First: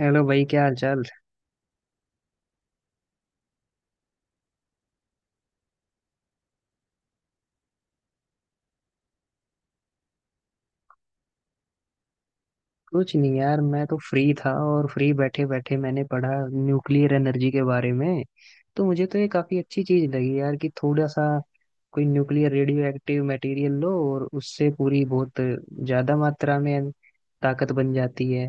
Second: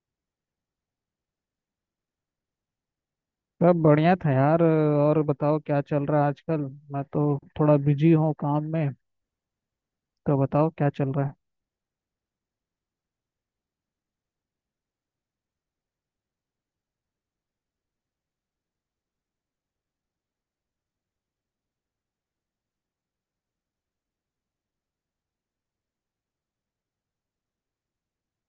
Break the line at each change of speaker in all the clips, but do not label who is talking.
Hello भाई, क्या हाल चाल।
सब बढ़िया था यार। और बताओ क्या चल रहा है आजकल। मैं तो थोड़ा बिजी हूँ काम में। तो बताओ क्या चल रहा है।
कुछ नहीं यार, मैं तो फ्री था और फ्री बैठे बैठे मैंने पढ़ा न्यूक्लियर एनर्जी के बारे में। तो मुझे तो ये काफी अच्छी चीज लगी यार कि थोड़ा सा कोई न्यूक्लियर रेडियो एक्टिव मटेरियल लो और उससे पूरी बहुत ज्यादा मात्रा में ताकत बन जाती है।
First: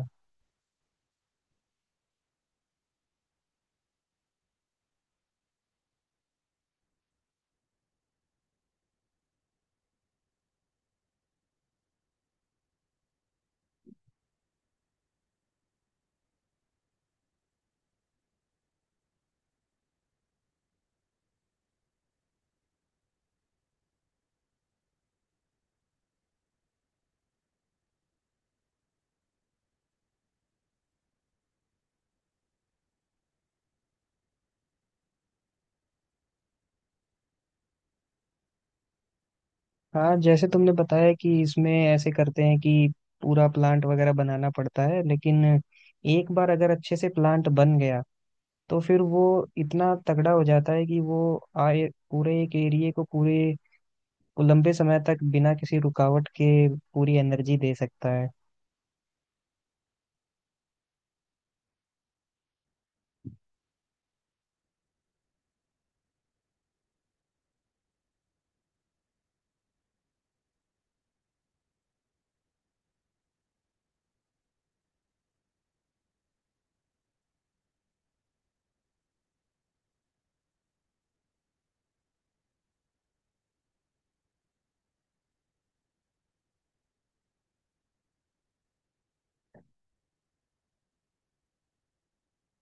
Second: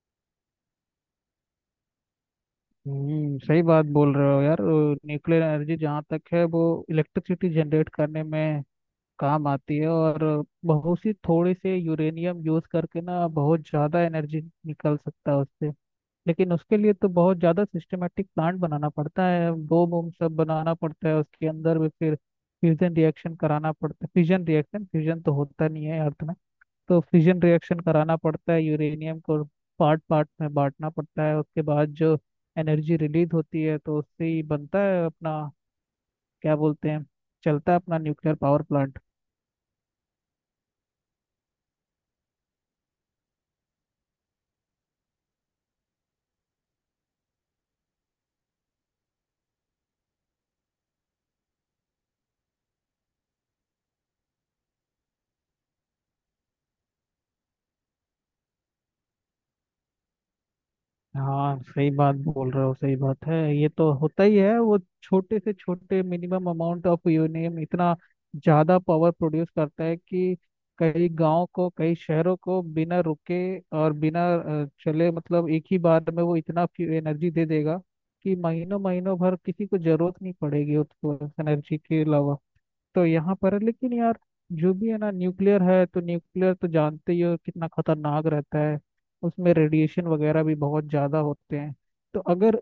हम्म, सही बात बोल रहे हो यार। न्यूक्लियर एनर्जी जहाँ तक है वो इलेक्ट्रिसिटी जनरेट करने में काम आती है। और बहुत सी थोड़ी से यूरेनियम यूज करके ना बहुत ज़्यादा एनर्जी निकल सकता है उससे। लेकिन उसके लिए तो बहुत ज़्यादा सिस्टमेटिक प्लांट बनाना पड़ता है, बोम वोम सब बनाना पड़ता है उसके अंदर भी। फिर फ्यूजन रिएक्शन कराना पड़ता है, फ्यूजन रिएक्शन फ्यूजन तो होता नहीं है अर्थ में। तो फिजन रिएक्शन कराना पड़ता है, यूरेनियम को पार्ट पार्ट में बांटना पड़ता है। उसके बाद जो एनर्जी रिलीज होती है तो उससे ही बनता है अपना क्या बोलते हैं, चलता है अपना न्यूक्लियर पावर प्लांट।
हाँ, जैसे तुमने बताया कि इसमें ऐसे करते हैं कि पूरा प्लांट वगैरह बनाना पड़ता है, लेकिन एक बार अगर अच्छे से प्लांट बन गया तो फिर वो इतना तगड़ा हो जाता है कि वो आए पूरे एक एरिया को पूरे लंबे समय तक बिना किसी रुकावट के पूरी एनर्जी दे सकता है।
हाँ सही बात बोल रहे हो, सही बात है। ये तो होता ही है वो छोटे से छोटे मिनिमम अमाउंट ऑफ यूरेनियम इतना ज्यादा पावर प्रोड्यूस करता है कि कई गांव को कई शहरों को बिना रुके और बिना चले मतलब एक ही बार में वो इतना एनर्जी दे देगा कि महीनों महीनों भर किसी को जरूरत नहीं पड़ेगी उसको एनर्जी के अलावा। तो यहाँ पर है लेकिन यार जो भी है ना न्यूक्लियर है तो न्यूक्लियर तो जानते ही हो कितना खतरनाक रहता है। उसमें रेडिएशन वगैरह भी बहुत ज़्यादा होते हैं। तो अगर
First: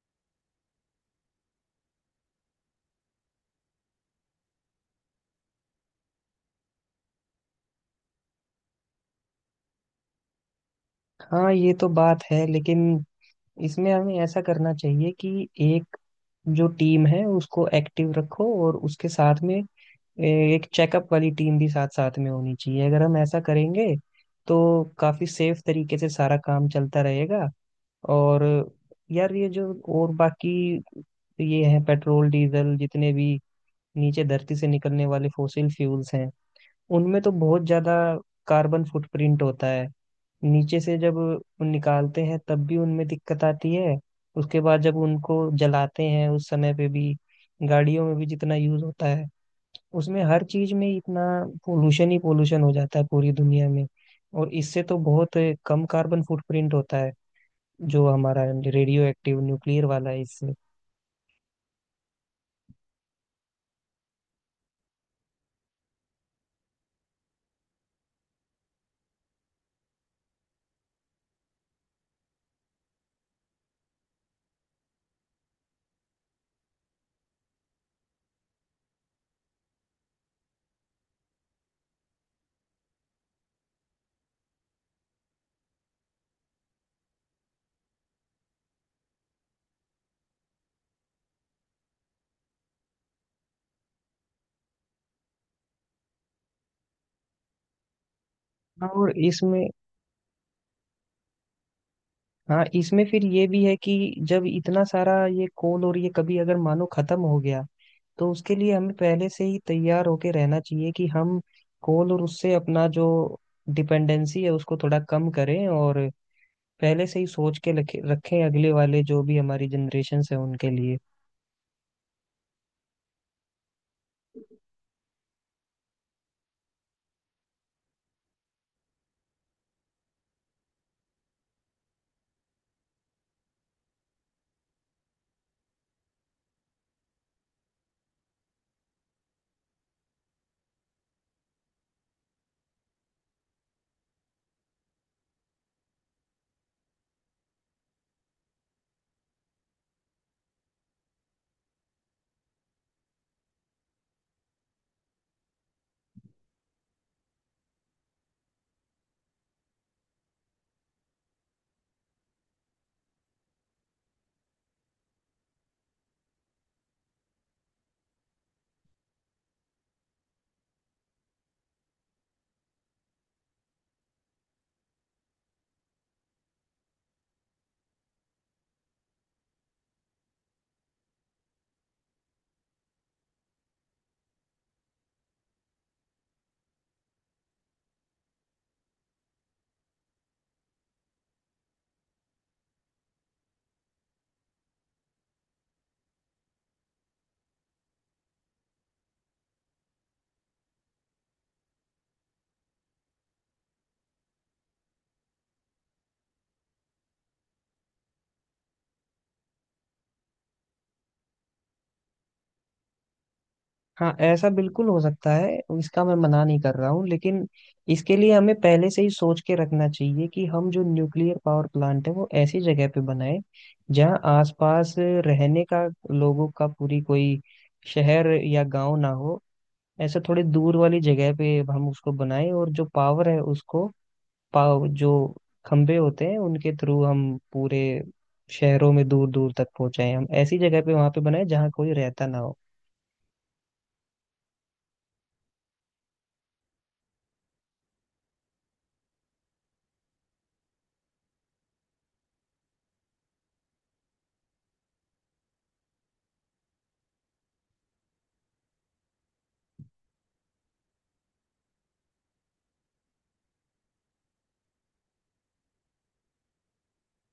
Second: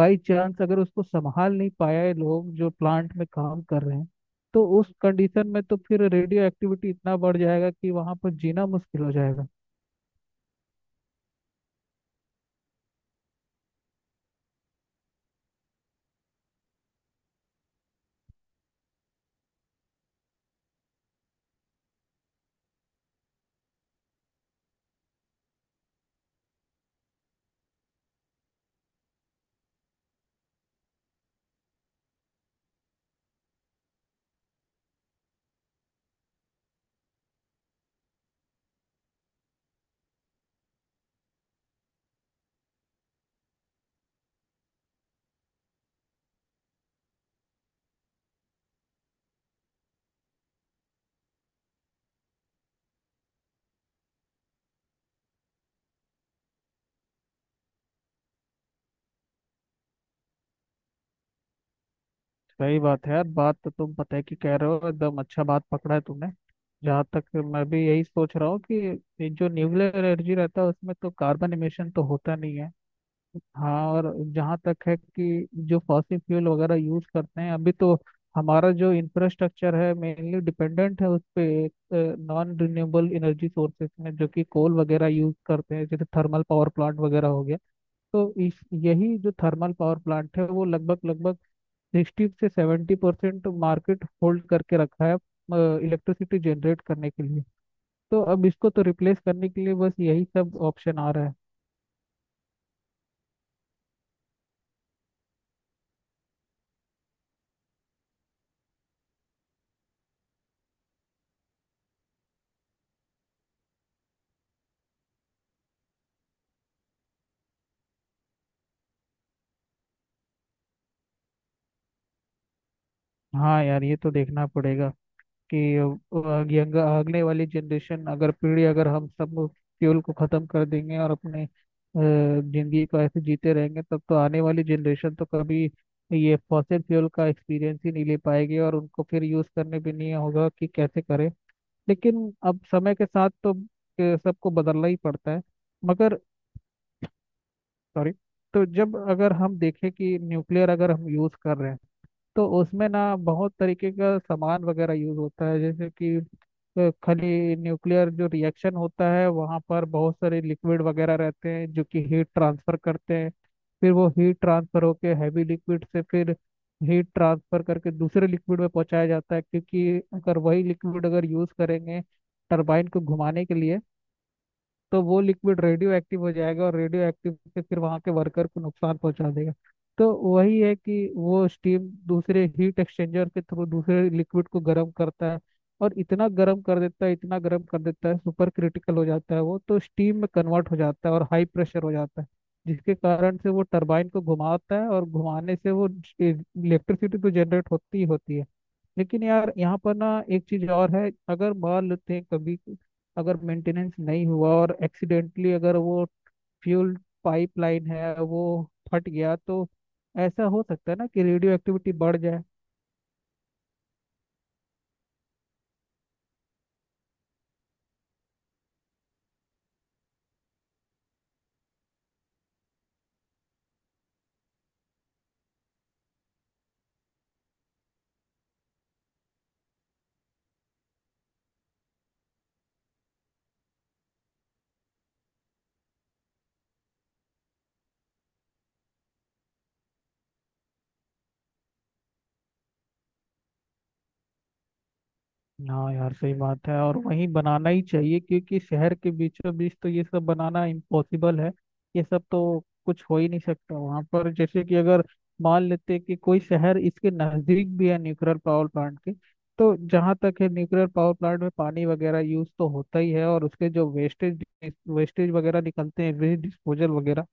बाई चांस अगर उसको संभाल नहीं पाया है लोग जो प्लांट में काम कर रहे हैं, तो उस कंडीशन में तो फिर रेडियो एक्टिविटी इतना बढ़ जाएगा कि वहाँ पर जीना मुश्किल हो जाएगा।
हाँ, ये तो बात है, लेकिन इसमें हमें ऐसा करना चाहिए कि एक जो टीम है उसको एक्टिव रखो और उसके साथ में एक चेकअप वाली टीम भी साथ साथ में होनी चाहिए। अगर हम ऐसा करेंगे तो काफी सेफ तरीके से सारा काम चलता रहेगा। और यार ये जो और बाकी ये है पेट्रोल डीजल जितने भी नीचे धरती से निकलने वाले फॉसिल फ्यूल्स हैं उनमें तो बहुत ज्यादा कार्बन फुटप्रिंट होता है। नीचे से जब निकालते हैं तब भी उनमें दिक्कत आती है, उसके बाद जब उनको जलाते हैं उस समय पे भी, गाड़ियों में भी जितना यूज होता है उसमें हर चीज में इतना पोल्यूशन ही पोल्यूशन हो जाता है पूरी दुनिया में। और इससे तो बहुत कम कार्बन फुटप्रिंट होता है जो हमारा रेडियो एक्टिव न्यूक्लियर वाला है इससे।
सही बात है यार, बात तो तुम पता है कि कह रहे हो, एकदम अच्छा बात पकड़ा है तुमने। जहाँ तक मैं भी यही सोच रहा हूँ कि ये जो न्यूक्लियर एनर्जी रहता है उसमें तो कार्बन एमिशन तो होता नहीं है। हाँ, और जहाँ तक है कि जो फॉसिल फ्यूल वगैरह यूज करते हैं अभी तो, हमारा जो इंफ्रास्ट्रक्चर है मेनली डिपेंडेंट है उस पे नॉन रिन्यूएबल एनर्जी सोर्सेज में, जो कि कोल वगैरह यूज करते हैं जैसे थर्मल पावर प्लांट वगैरह हो गया। तो इस यही जो थर्मल पावर प्लांट है वो लगभग लगभग 60 से 70% मार्केट होल्ड करके रखा है इलेक्ट्रिसिटी जनरेट करने के लिए। तो अब इसको तो
हाँ, और
रिप्लेस करने के
इसमें,
लिए बस यही सब ऑप्शन आ रहा है।
हाँ इसमें फिर ये भी है कि जब इतना सारा ये कोल और ये कभी अगर मानो खत्म हो गया, तो उसके लिए हमें पहले से ही तैयार होके रहना चाहिए कि हम कोल और उससे अपना जो डिपेंडेंसी है उसको थोड़ा कम करें और पहले से ही सोच के रखें अगले वाले जो भी हमारी जनरेशन है उनके लिए।
हाँ यार ये तो देखना पड़ेगा कि यंग आगने वाली जनरेशन अगर, पीढ़ी अगर हम सब फ्यूल को खत्म कर देंगे और अपने जिंदगी को ऐसे जीते रहेंगे तब तो आने वाली जनरेशन तो कभी ये फॉसिल फ्यूल का एक्सपीरियंस ही नहीं ले पाएगी और उनको फिर यूज करने भी नहीं होगा कि कैसे करें। लेकिन अब समय के साथ तो सबको बदलना ही पड़ता है। मगर सॉरी, तो जब अगर हम देखें कि न्यूक्लियर अगर हम यूज़ कर रहे हैं तो उसमें ना बहुत तरीके का सामान वगैरह यूज होता है, जैसे कि खाली न्यूक्लियर जो रिएक्शन होता है वहाँ पर बहुत सारे लिक्विड वगैरह रहते हैं जो कि हीट ट्रांसफर करते हैं। फिर वो हीट ट्रांसफर होके हैवी लिक्विड से फिर हीट ट्रांसफर करके दूसरे लिक्विड में पहुंचाया जाता है। क्योंकि अगर वही लिक्विड अगर यूज करेंगे टरबाइन को घुमाने के लिए, तो वो लिक्विड रेडियो एक्टिव हो जाएगा और रेडियो एक्टिव से फिर वहाँ के वर्कर को नुकसान पहुंचा देगा। तो वही है कि वो स्टीम दूसरे हीट एक्सचेंजर के थ्रू दूसरे लिक्विड को गर्म करता है। और इतना गर्म कर देता है, इतना गर्म कर देता है, सुपर क्रिटिकल हो जाता है वो तो, स्टीम में कन्वर्ट हो जाता है और हाई प्रेशर हो जाता है। जिसके कारण से वो टरबाइन को घुमाता है, और घुमाने से वो इलेक्ट्रिसिटी तो जनरेट होती ही होती है। लेकिन यार यहाँ पर ना एक चीज और है, अगर मान लेते हैं कभी कि अगर मेंटेनेंस नहीं हुआ और एक्सीडेंटली अगर वो फ्यूल पाइपलाइन है वो फट गया तो ऐसा हो सकता है ना कि रेडियो एक्टिविटी बढ़ जाए।
हाँ, ऐसा बिल्कुल हो सकता है, इसका मैं मना नहीं कर रहा हूँ, लेकिन इसके लिए हमें पहले से ही सोच के रखना चाहिए कि हम जो न्यूक्लियर पावर प्लांट है वो ऐसी जगह पे बनाए जहाँ आसपास रहने का लोगों का पूरी कोई शहर या गांव ना हो। ऐसे थोड़ी दूर वाली जगह पे हम उसको बनाए और जो पावर है उसको पाव जो खंभे होते हैं उनके थ्रू हम पूरे शहरों में दूर दूर तक पहुंचाएं। हम ऐसी जगह पे वहां पे बनाए जहाँ कोई रहता ना हो।
हाँ यार सही बात है, और वहीं बनाना ही चाहिए क्योंकि शहर के बीचों बीच तो ये सब बनाना इम्पॉसिबल है। ये सब तो कुछ हो ही नहीं सकता वहाँ पर। जैसे कि अगर मान लेते कि कोई शहर इसके नज़दीक भी है न्यूक्लियर पावर प्लांट के, तो जहाँ तक है न्यूक्लियर पावर प्लांट में पानी वगैरह यूज तो होता ही है और उसके जो वेस्टेज वेस्टेज वगैरह निकलते हैं, वेस्ट डिस्पोजल वगैरह,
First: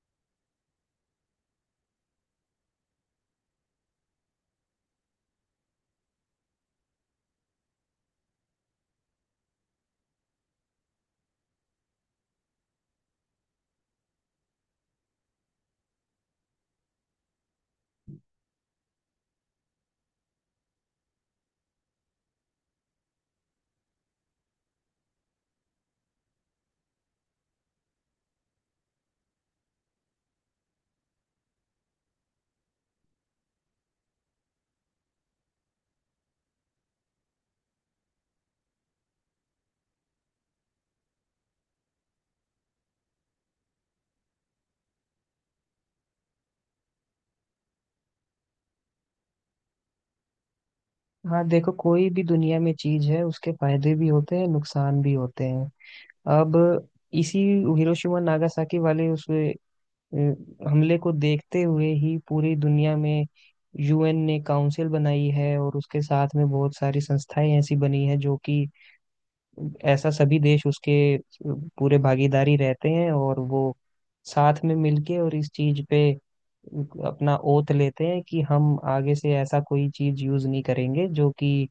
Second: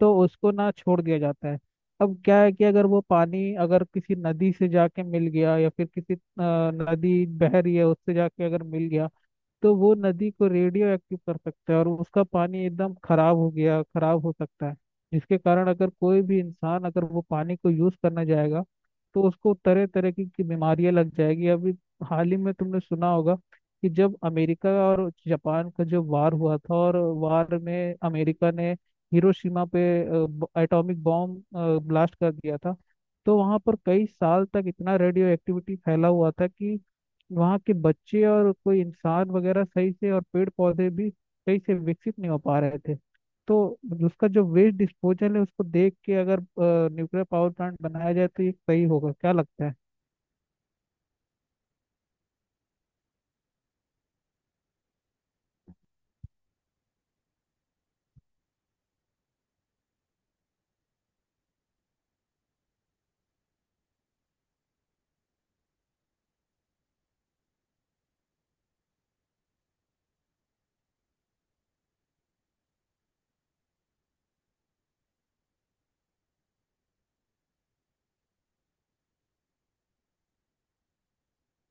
तो उसको ना छोड़ दिया जाता है। अब क्या है कि अगर वो पानी अगर किसी नदी से जाके मिल गया, या फिर किसी नदी बह रही है उससे जाके अगर मिल गया, तो वो नदी को रेडियो एक्टिव कर सकता है और उसका पानी एकदम खराब हो गया, खराब हो सकता है। जिसके कारण अगर कोई भी इंसान अगर वो पानी को यूज करना जाएगा तो उसको तरह तरह की बीमारियां लग जाएगी। अभी हाल ही में तुमने सुना होगा कि जब अमेरिका और जापान का जो वार हुआ था, और वार में अमेरिका ने हिरोशिमा पे एटॉमिक बॉम्ब ब्लास्ट कर दिया था, तो वहां पर कई साल तक इतना रेडियो एक्टिविटी फैला हुआ था कि वहाँ के बच्चे और कोई इंसान वगैरह सही से, और पेड़ पौधे भी सही से विकसित नहीं हो पा रहे थे। तो उसका जो वेस्ट डिस्पोजल है उसको देख के अगर न्यूक्लियर पावर प्लांट बनाया जाए तो ये सही होगा, क्या लगता है?
हाँ देखो, कोई भी दुनिया में चीज है उसके फायदे भी होते हैं, नुकसान भी होते हैं। अब इसी हिरोशिमा नागासाकी वाले उस हमले को देखते हुए ही पूरी दुनिया में यूएन ने काउंसिल बनाई है और उसके साथ में बहुत सारी संस्थाएं ऐसी बनी है जो कि ऐसा सभी देश उसके पूरे भागीदारी रहते हैं और वो साथ में मिलके और इस चीज पे अपना ओथ लेते हैं कि हम आगे से ऐसा कोई चीज यूज नहीं करेंगे जो कि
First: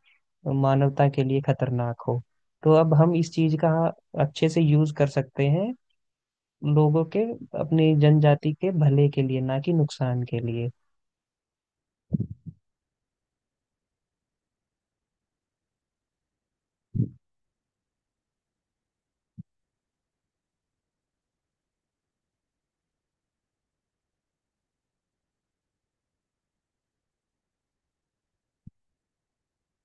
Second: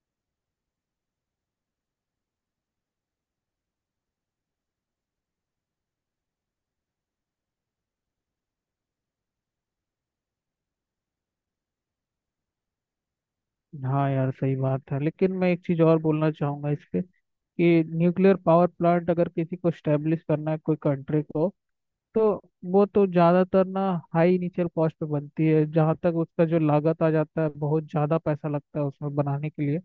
मानवता के लिए खतरनाक हो। तो अब हम इस चीज का अच्छे से यूज कर सकते हैं लोगों के, अपनी जनजाति के भले के लिए, ना कि नुकसान के लिए।
हाँ यार सही बात है, लेकिन मैं एक चीज़ और बोलना चाहूँगा इस पे, कि न्यूक्लियर पावर प्लांट अगर किसी को स्टेब्लिश करना है कोई कंट्री को, तो वो तो ज्यादातर ना हाई इनिशियल कॉस्ट पे बनती है। जहाँ तक उसका जो लागत आ जाता है बहुत ज्यादा पैसा लगता है उसमें बनाने के लिए।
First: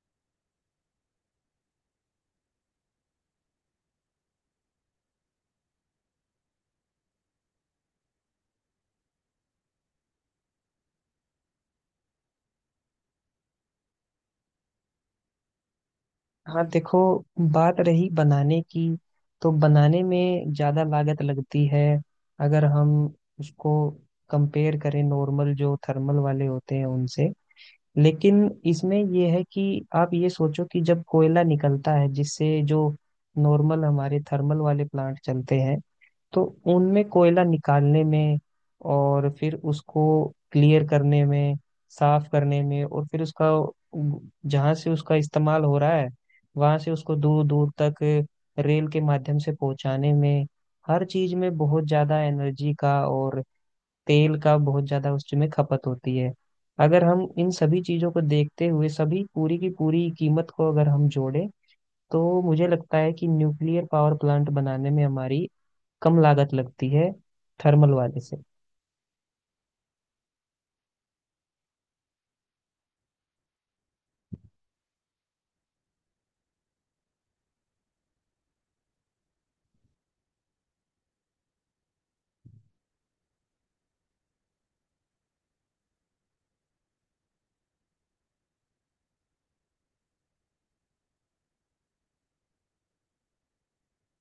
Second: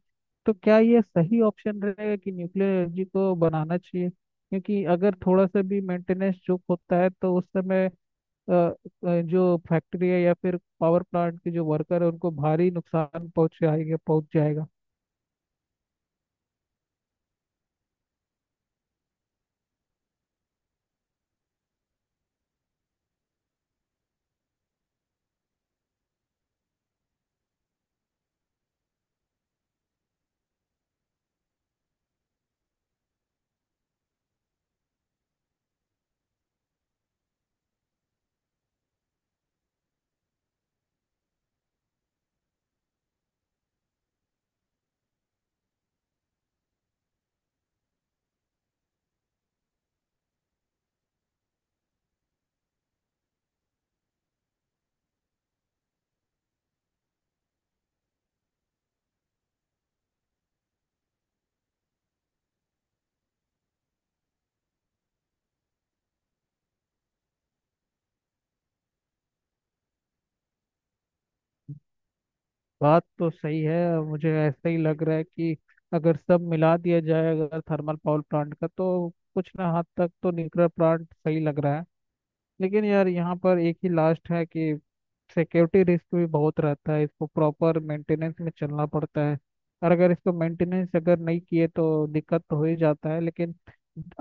तो क्या ये सही ऑप्शन रहेगा कि न्यूक्लियर एनर्जी को बनाना चाहिए? क्योंकि अगर थोड़ा सा भी मेंटेनेंस चूक होता है तो उस समय अ, अ, जो फैक्ट्री है या फिर पावर प्लांट के जो वर्कर है उनको भारी नुकसान पहुंच जाएगा, पहुंच जाएगा।
हाँ देखो, बात रही बनाने की, तो बनाने में ज़्यादा लागत लगती है अगर हम उसको कंपेयर करें नॉर्मल जो थर्मल वाले होते हैं उनसे। लेकिन इसमें ये है कि आप ये सोचो कि जब कोयला निकलता है जिससे जो नॉर्मल हमारे थर्मल वाले प्लांट चलते हैं, तो उनमें कोयला निकालने में और फिर उसको क्लियर करने में, साफ करने में, और फिर उसका जहाँ से उसका इस्तेमाल हो रहा है वहां से उसको दूर दूर तक रेल के माध्यम से पहुंचाने में, हर चीज में बहुत ज्यादा एनर्जी का और तेल का बहुत ज्यादा उसमें खपत होती है। अगर हम इन सभी चीजों को देखते हुए सभी पूरी की पूरी कीमत को अगर हम जोड़ें, तो मुझे लगता है कि न्यूक्लियर पावर प्लांट बनाने में हमारी कम लागत लगती है थर्मल वाले से।
बात तो सही है, मुझे ऐसा ही लग रहा है कि अगर सब मिला दिया जाए अगर थर्मल पावर प्लांट का, तो कुछ ना हद तक तो न्यूक्लियर प्लांट सही लग रहा है। लेकिन यार यहाँ पर एक ही लास्ट है कि सिक्योरिटी रिस्क भी बहुत रहता है, इसको प्रॉपर मेंटेनेंस में चलना पड़ता है। और अगर इसको मेंटेनेंस अगर नहीं किए तो दिक्कत तो हो ही जाता है। लेकिन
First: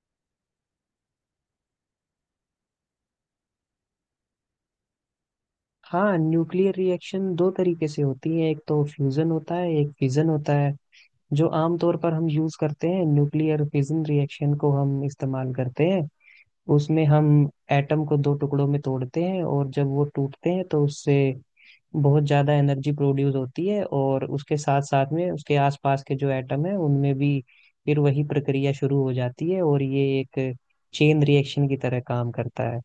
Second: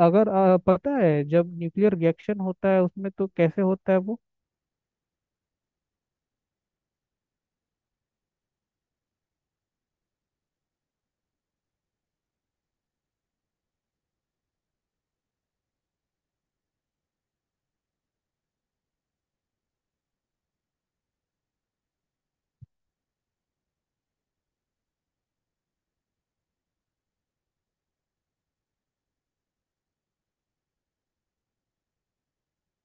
अगर पता है जब न्यूक्लियर रिएक्शन होता है उसमें तो कैसे होता है?
हाँ, न्यूक्लियर रिएक्शन दो तरीके से होती है, एक तो फ्यूजन होता है, एक फिजन होता है। जो आमतौर पर हम यूज करते हैं, न्यूक्लियर फिजन रिएक्शन को हम इस्तेमाल करते हैं। उसमें हम एटम को दो टुकड़ों में तोड़ते हैं और जब वो टूटते हैं तो उससे बहुत ज्यादा एनर्जी प्रोड्यूस होती है, और उसके साथ साथ में उसके आसपास के जो एटम है उनमें भी फिर वही प्रक्रिया शुरू हो जाती है और ये एक चेन रिएक्शन की तरह काम करता है।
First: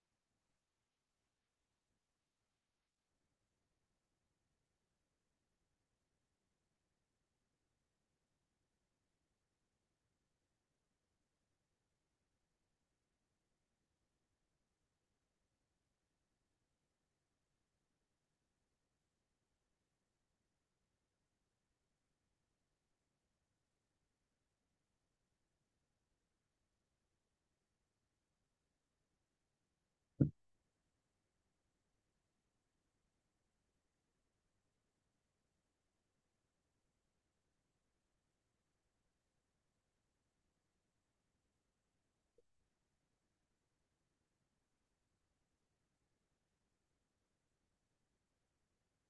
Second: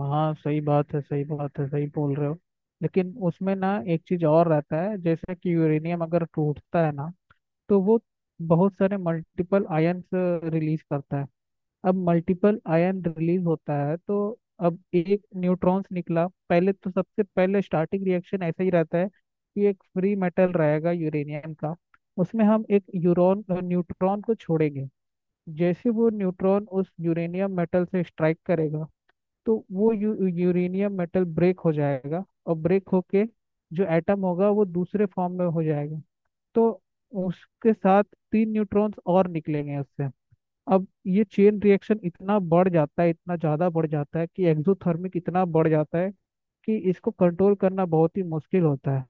हाँ सही बात है, सही बात है, सही बोल रहे हो। लेकिन उसमें ना एक चीज और रहता है, जैसे कि यूरेनियम अगर टूटता है ना तो वो बहुत सारे मल्टीपल आयन रिलीज करता है। अब मल्टीपल आयन रिलीज होता है तो, अब एक न्यूट्रॉन्स निकला, पहले तो सबसे पहले स्टार्टिंग रिएक्शन ऐसा ही रहता है कि एक फ्री मेटल रहेगा यूरेनियम का, उसमें हम एक यूरोन न्यूट्रॉन को छोड़ेंगे। जैसे वो न्यूट्रॉन उस यूरेनियम मेटल से स्ट्राइक करेगा तो वो यूरेनियम मेटल ब्रेक हो जाएगा और ब्रेक होके जो एटम होगा वो दूसरे फॉर्म में हो जाएगा। तो उसके साथ 3 न्यूट्रॉन्स और निकलेंगे उससे। अब ये चेन रिएक्शन इतना बढ़ जाता है, इतना ज़्यादा बढ़ जाता है कि एक्सोथर्मिक इतना बढ़ जाता है कि इसको कंट्रोल करना बहुत ही मुश्किल होता है।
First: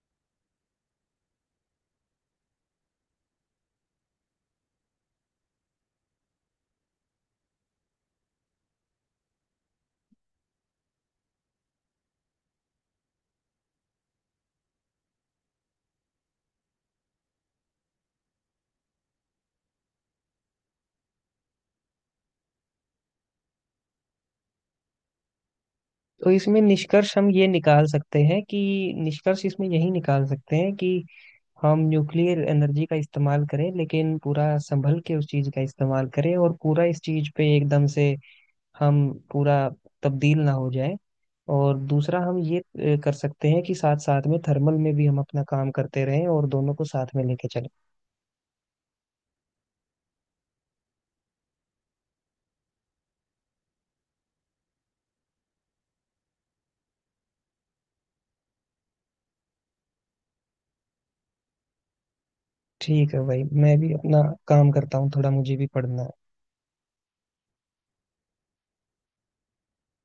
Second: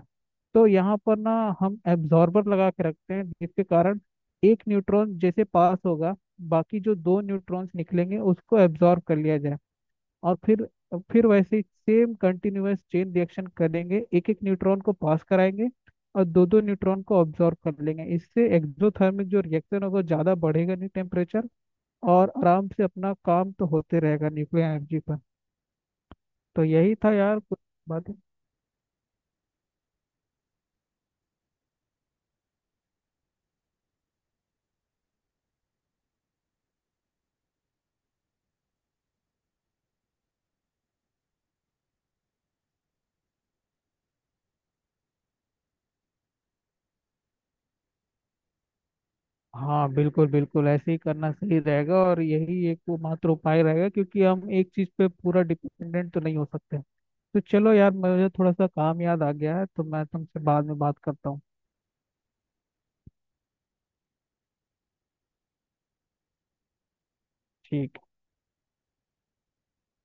तो यहाँ पर ना हम एब्जॉर्बर लगा के रखते हैं, जिसके कारण एक न्यूट्रॉन जैसे पास होगा बाकी जो दो न्यूट्रॉन्स निकलेंगे उसको एब्जॉर्ब कर लिया जाए। और फिर वैसे ही सेम कंटिन्यूअस चेन रिएक्शन करेंगे, एक एक न्यूट्रॉन को पास कराएंगे और दो दो न्यूट्रॉन को ऑब्जॉर्व कर लेंगे। इससे एक्सोथर्मिक जो रिएक्शन होगा ज़्यादा बढ़ेगा नहीं, टेम्परेचर, और आराम से अपना काम तो होते रहेगा न्यूक्लियर एनर्जी पर।
तो इसमें
तो यही था
निष्कर्ष हम
यार
ये
कुछ
निकाल
बातें।
सकते हैं कि, निष्कर्ष इसमें यही निकाल सकते हैं कि हम न्यूक्लियर एनर्जी का इस्तेमाल करें, लेकिन पूरा संभल के उस चीज का इस्तेमाल करें और पूरा इस चीज पे एकदम से हम पूरा तब्दील ना हो जाए। और दूसरा हम ये कर सकते हैं कि साथ साथ में थर्मल में भी हम अपना काम करते रहें और दोनों को साथ में लेके चलें।
हाँ बिल्कुल बिल्कुल ऐसे ही करना सही रहेगा, और यही एक वो मात्र उपाय रहेगा क्योंकि हम एक चीज़ पे पूरा डिपेंडेंट तो नहीं हो सकते। तो चलो यार मुझे थोड़ा सा काम याद आ गया है तो मैं तुमसे बाद में बात करता हूँ।
ठीक है भाई, मैं भी अपना काम करता हूँ, थोड़ा मुझे भी पढ़ना है।
ठीक।